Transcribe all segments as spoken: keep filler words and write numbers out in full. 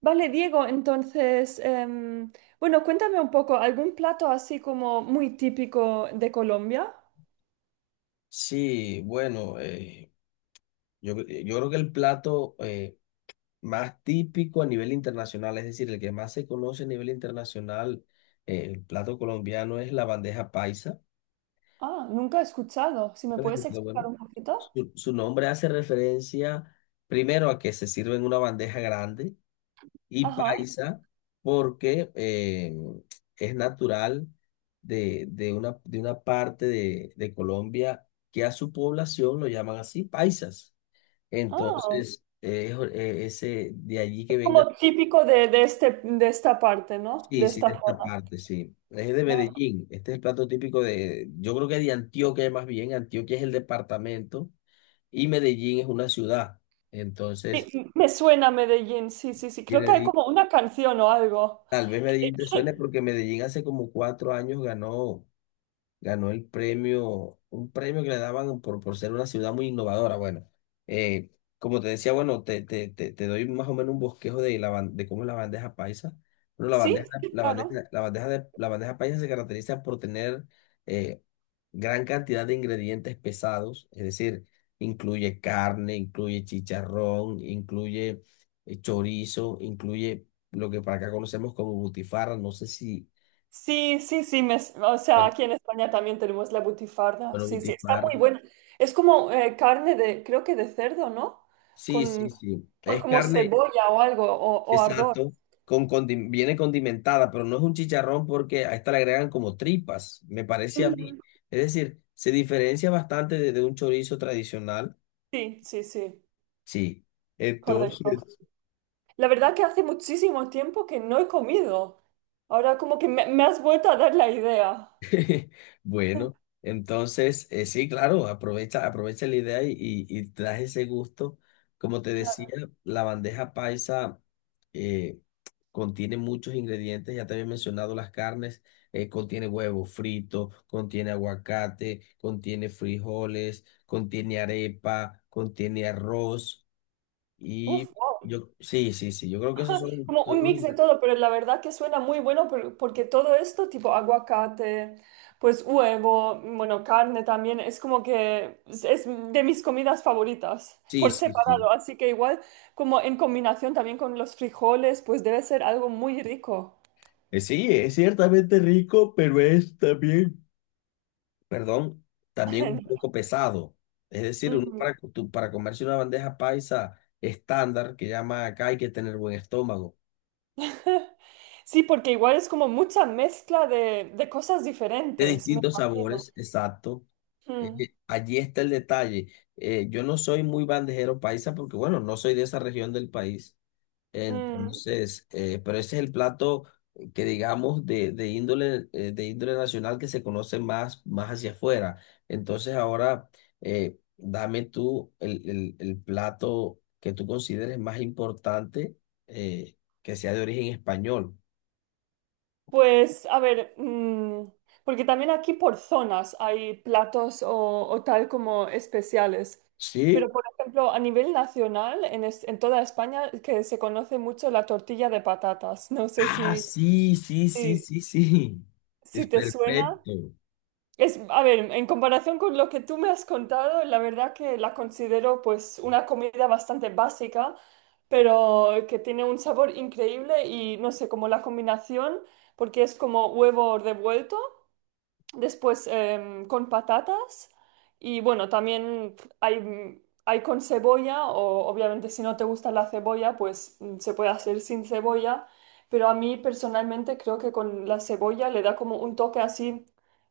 Vale, Diego, entonces, em, bueno, cuéntame un poco, ¿algún plato así como muy típico de Colombia? Sí, bueno, eh, yo, yo creo que el plato eh, más típico a nivel internacional, es decir, el que más se conoce a nivel internacional, eh, el plato colombiano es la bandeja paisa. Ah, nunca he escuchado. Si me puedes Pero, bueno, explicar un poquito. su, su nombre hace referencia primero a que se sirve en una bandeja grande y Ajá. paisa porque eh, es natural de, de una, de una parte de, de Colombia que a su población lo llaman así, paisas. Ah, Entonces, eh, jo- eh, ese, de allí que venga, como típico de, de este, de esta parte, ¿no? De sí, sí, esta de esta zona. parte, sí. Es de Vale. Medellín. Este es el plato típico de, yo creo que de Antioquia más bien. Antioquia es el departamento y Medellín es una ciudad. Sí, Entonces, m- me suena Medellín, sí, sí, sí. Creo viene de que hay ahí. como una canción o algo. Tal vez Medellín te suene porque Medellín hace como cuatro años ganó. Ganó el premio, un premio que le daban por, por ser una ciudad muy innovadora. Bueno, eh, como te decía, bueno, te, te, te, te doy más o menos un bosquejo de, la, ban- de cómo es la bandeja paisa. Bueno, la Sí, bandeja, sí, la claro. bandeja, la bandeja, de, la bandeja paisa se caracteriza por tener eh, gran cantidad de ingredientes pesados, es decir, incluye carne, incluye chicharrón, incluye eh, chorizo, incluye lo que para acá conocemos como butifarra, no sé si, Sí, sí, sí, me- o sea, bueno, aquí en España también tenemos la butifarra. bueno, Sí, sí, está butifarra. muy buena. Es como eh, carne de, creo que de cerdo, ¿no? Sí, sí, Con, sí. con Es como carne, cebolla o algo, o, o ardor. exacto, con condi- viene condimentada, pero no es un chicharrón porque a esta le agregan como tripas, me parece a Ujú. mí. Es decir, se diferencia bastante de, de un chorizo tradicional. Sí, sí, sí, Sí. Entonces, correcto. La verdad que hace muchísimo tiempo que no he comido. Ahora como que me, me has vuelto a dar la idea. bueno, entonces, eh, sí, claro, aprovecha, aprovecha la idea y, y, y trae ese gusto. Como te decía, Claro. la bandeja paisa eh, contiene muchos ingredientes, ya te había mencionado las carnes, eh, contiene huevo frito, contiene aguacate, contiene frijoles, contiene arepa, contiene arroz y Uf, wow. yo, sí, sí, sí, yo creo que esos son Como todos un los mix de ingre- todo, pero la verdad que suena muy bueno por- porque todo esto, tipo aguacate, pues huevo, bueno, carne también, es como que es es de mis comidas favoritas sí, por sí, sí. separado, así que igual como en combinación también con los frijoles, pues debe ser algo muy rico. Eh, Sí, es ciertamente rico, pero es también perdón, también un poco pesado. Es decir, uno Mm. para, co- tú- para comerse una bandeja paisa estándar, que llama acá, hay que tener buen estómago, Sí, porque igual es como mucha mezcla de, de cosas de diferentes, me distintos imagino. sabores, exacto. Eh, eh, allí está el detalle. Eh, yo no soy muy bandejero paisa porque, bueno, no soy de esa región del país. Mm, mm. Entonces, eh, pero ese es el plato que digamos de, de índole, eh, de índole nacional que se conoce más, más hacia afuera. Entonces ahora eh, dame tú el, el- el plato que tú consideres más importante eh, que sea de origen español. Pues, a ver, mm, porque también aquí por zonas hay platos o, o tal como especiales. Pero, ¿Sí? por ejemplo, a nivel nacional, en, es- en toda España, que se conoce mucho la tortilla de patatas. No sé Ah, si, sí, sí, sí, si, sí, sí. Es si te suena. perfecto. Es, a ver, en comparación con lo que tú me has contado, la verdad que la considero pues una comida bastante básica, pero que tiene un sabor increíble y no sé, como la combinación, porque es como huevo revuelto. Después em, con patatas y bueno, también hay, hay con cebolla o obviamente si no te gusta la cebolla, pues mm, se puede hacer sin cebolla, pero a mí personalmente creo que con la cebolla le da como un toque así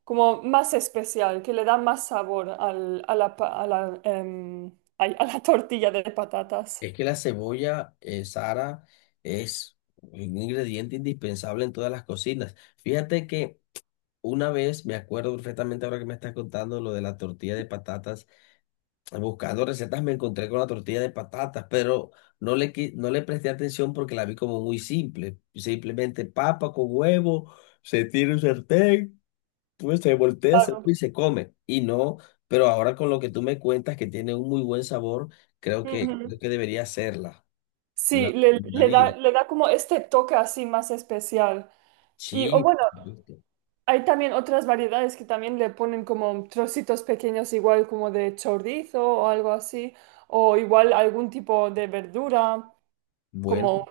como más especial, que le da más sabor al- a la, pa- a la, em, ay, a la tortilla de patatas. Es que la cebolla, eh, Sara, es un ingrediente indispensable en todas las cocinas. Fíjate que una vez, me acuerdo perfectamente ahora que me estás contando lo de la tortilla de patatas. Buscando recetas me encontré con la tortilla de patatas, pero no le, qui- no le presté atención porque la vi como muy simple. Simplemente papa con huevo, se tira un sartén, pues se voltea, se- Claro. y se come. Y no, pero ahora con lo que tú me cuentas que tiene un muy buen sabor, creo que, Ujú. creo que debería hacerla. Me la Sí, le, le da, recomendaría. le da como este toque así más especial. Y o Sí, bueno, por supuesto. Hay también otras variedades que también le ponen como trocitos pequeños, igual como de chorizo o algo así, o igual algún tipo de verdura, Bueno, como,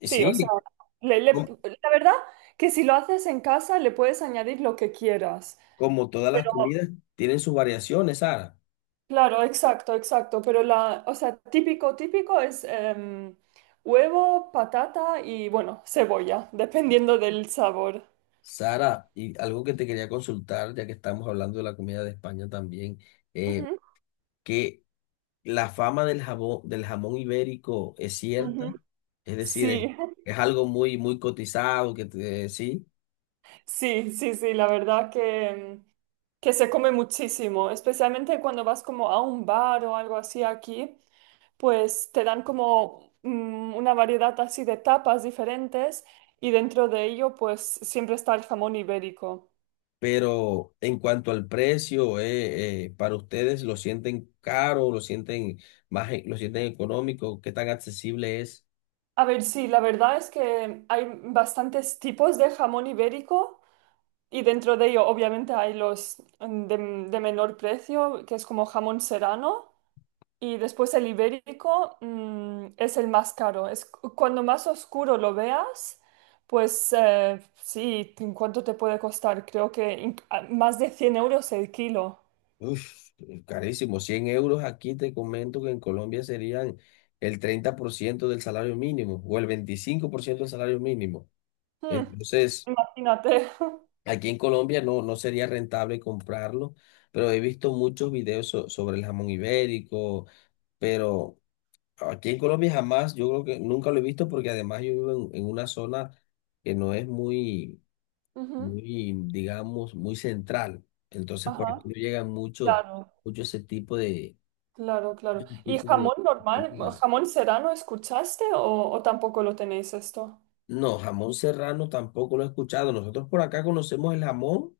y sí, o sea, sí. le- le- la verdad que si lo haces en casa le puedes añadir lo que quieras, Como todas las pero comidas, tienen sus variaciones, Sara. claro, exacto, exacto, pero la, o sea, típico, típico es em, huevo, patata y bueno, cebolla, dependiendo del sabor. Sara, y algo que te quería consultar, ya que estamos hablando de la comida de España también, eh, Ujú, que la fama del jabón, del jamón ibérico es cierta, ujú. es decir, es, Sí, es algo muy, muy cotizado, que te- sí, sí, sí, sí, la verdad que... em, que se come muchísimo, especialmente cuando vas como a un bar o algo así aquí, pues te dan como mm, una variedad así de tapas diferentes y dentro de ello pues siempre está el jamón ibérico. pero en cuanto al precio, eh, eh, para ustedes lo sienten caro, lo sienten más, e- lo sienten económico, ¿qué tan accesible es? A ver, sí, la verdad es que hay bastantes tipos de jamón ibérico y dentro de ello obviamente hay los mm, de, de menor precio, que es como jamón serrano. Y después el ibérico, mm, es el más caro. Es, cu- cuando más oscuro lo veas, pues eh, sí, ¿en ¿cuánto te puede costar? Creo que inc- a- más de cien euros el kilo. Uf, carísimo. Cien euros, aquí te comento que en Colombia serían el treinta por ciento del salario mínimo o el veinticinco por ciento del salario mínimo. Hmm, Entonces, Imagínate. aquí en Colombia no, no sería rentable comprarlo, pero he visto muchos videos so- sobre el jamón ibérico, pero aquí en Colombia jamás, yo creo que nunca lo he visto porque además yo vivo en, en una zona que no es muy, Ujú, muy, digamos, muy central. Entonces, por ajá, aquí no llegan mucho, claro, mucho ese tipo de claro, claro. ese ¿Y tipo de jamón normal? comidas. ¿Jamón serrano escuchaste o, o tampoco lo tenéis esto? No, jamón serrano tampoco lo he escuchado. Nosotros por acá conocemos el jamón,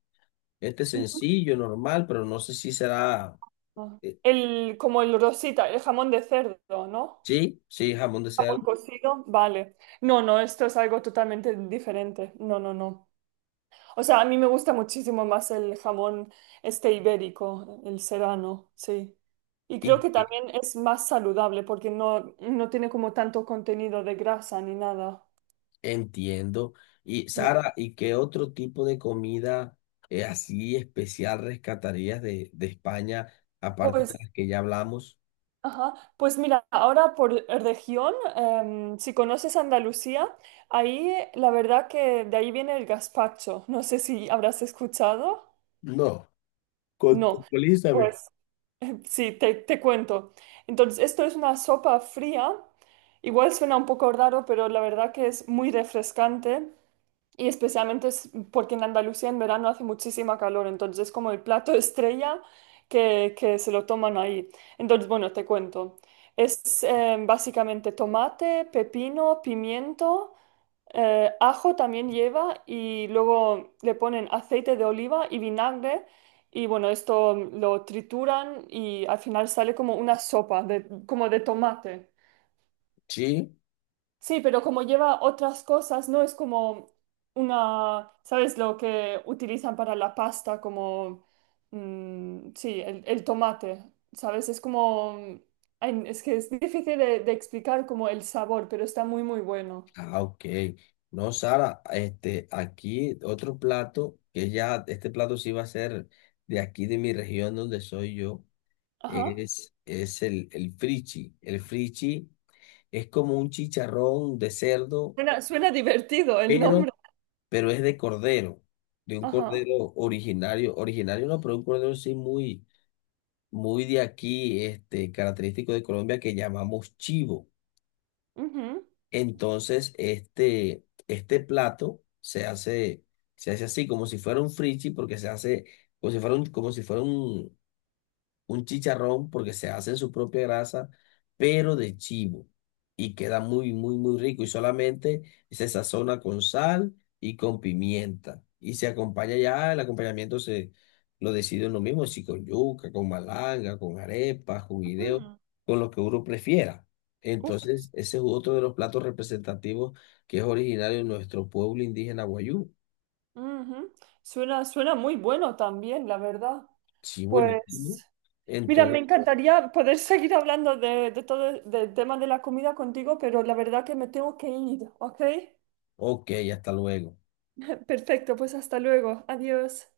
este sencillo, normal, pero no sé si será, Ujú. eh, El, como el rosita, el jamón de cerdo, ¿no? sí, sí, jamón de cerdo. Jamón cocido, vale. No, no, esto es algo totalmente diferente. No, no, no. O sea, a mí me gusta muchísimo más el jamón este ibérico, el serrano, sí. Y creo Y que eh, también es más saludable porque no, no tiene como tanto contenido de grasa ni nada. Entiendo. Y Mm, Sara, ¿y qué otro tipo de comida eh, así especial rescatarías de, de España, aparte de Pues, las que ya hablamos? ajá. Pues mira, ahora por región, em, si conoces Andalucía, ahí la verdad que de ahí viene el gazpacho. No sé si habrás escuchado. No, No. contextualízame. Pues sí, te, te cuento. Entonces, esto es una sopa fría. Igual suena un poco raro, pero la verdad que es muy refrescante y especialmente es porque en Andalucía en verano hace muchísima calor, entonces es como el plato estrella que, que se lo toman ahí. Entonces, bueno, te cuento. Es eh, básicamente tomate, pepino, pimiento. Eh, ajo también lleva y luego le ponen aceite de oliva y vinagre y bueno, esto lo trituran y al final sale como una sopa de, como de tomate. Sí. Sí, pero como lleva otras cosas, no es como una, ¿sabes lo que utilizan para la pasta? Como, mm, sí, el, el tomate, ¿sabes? Es como, ay, es que es difícil de, de explicar como el sabor, pero está muy, muy bueno. Ah, ok. No, Sara, este, aquí otro plato, que ya, este plato sí va a ser de aquí de mi región donde soy yo, Ajá. es, es el, el frichi. El frichi es como un chicharrón de cerdo, Suena, suena divertido el pero, nombre. pero es de cordero, de un Ajá. cordero originario, originario no, pero un cordero sí muy, muy de aquí, este, característico de Colombia que llamamos chivo. Ujú. Entonces, este, este plato se hace, se hace así, como si fuera un frichi, porque se hace como si fuera un, como si fuera un, un chicharrón porque se hace en su propia grasa, pero de chivo. Y queda muy, muy, muy rico. Y solamente se sazona con sal y con pimienta. Y se acompaña ya, el acompañamiento se lo decide uno mismo, si con yuca, con malanga, con arepas, con guineo, Mm, con lo que uno prefiera. uf, Entonces, ese es otro de los platos representativos que es originario de nuestro pueblo indígena Guayú. ujú. Suena, suena muy bueno también, la verdad. Sí, buenísimo. Pues, mira, me Entonces, encantaría poder seguir hablando de, de todo, el del tema de la comida contigo, pero la verdad que me tengo que ir, ¿ok? ok, hasta luego. Perfecto, pues hasta luego. Adiós.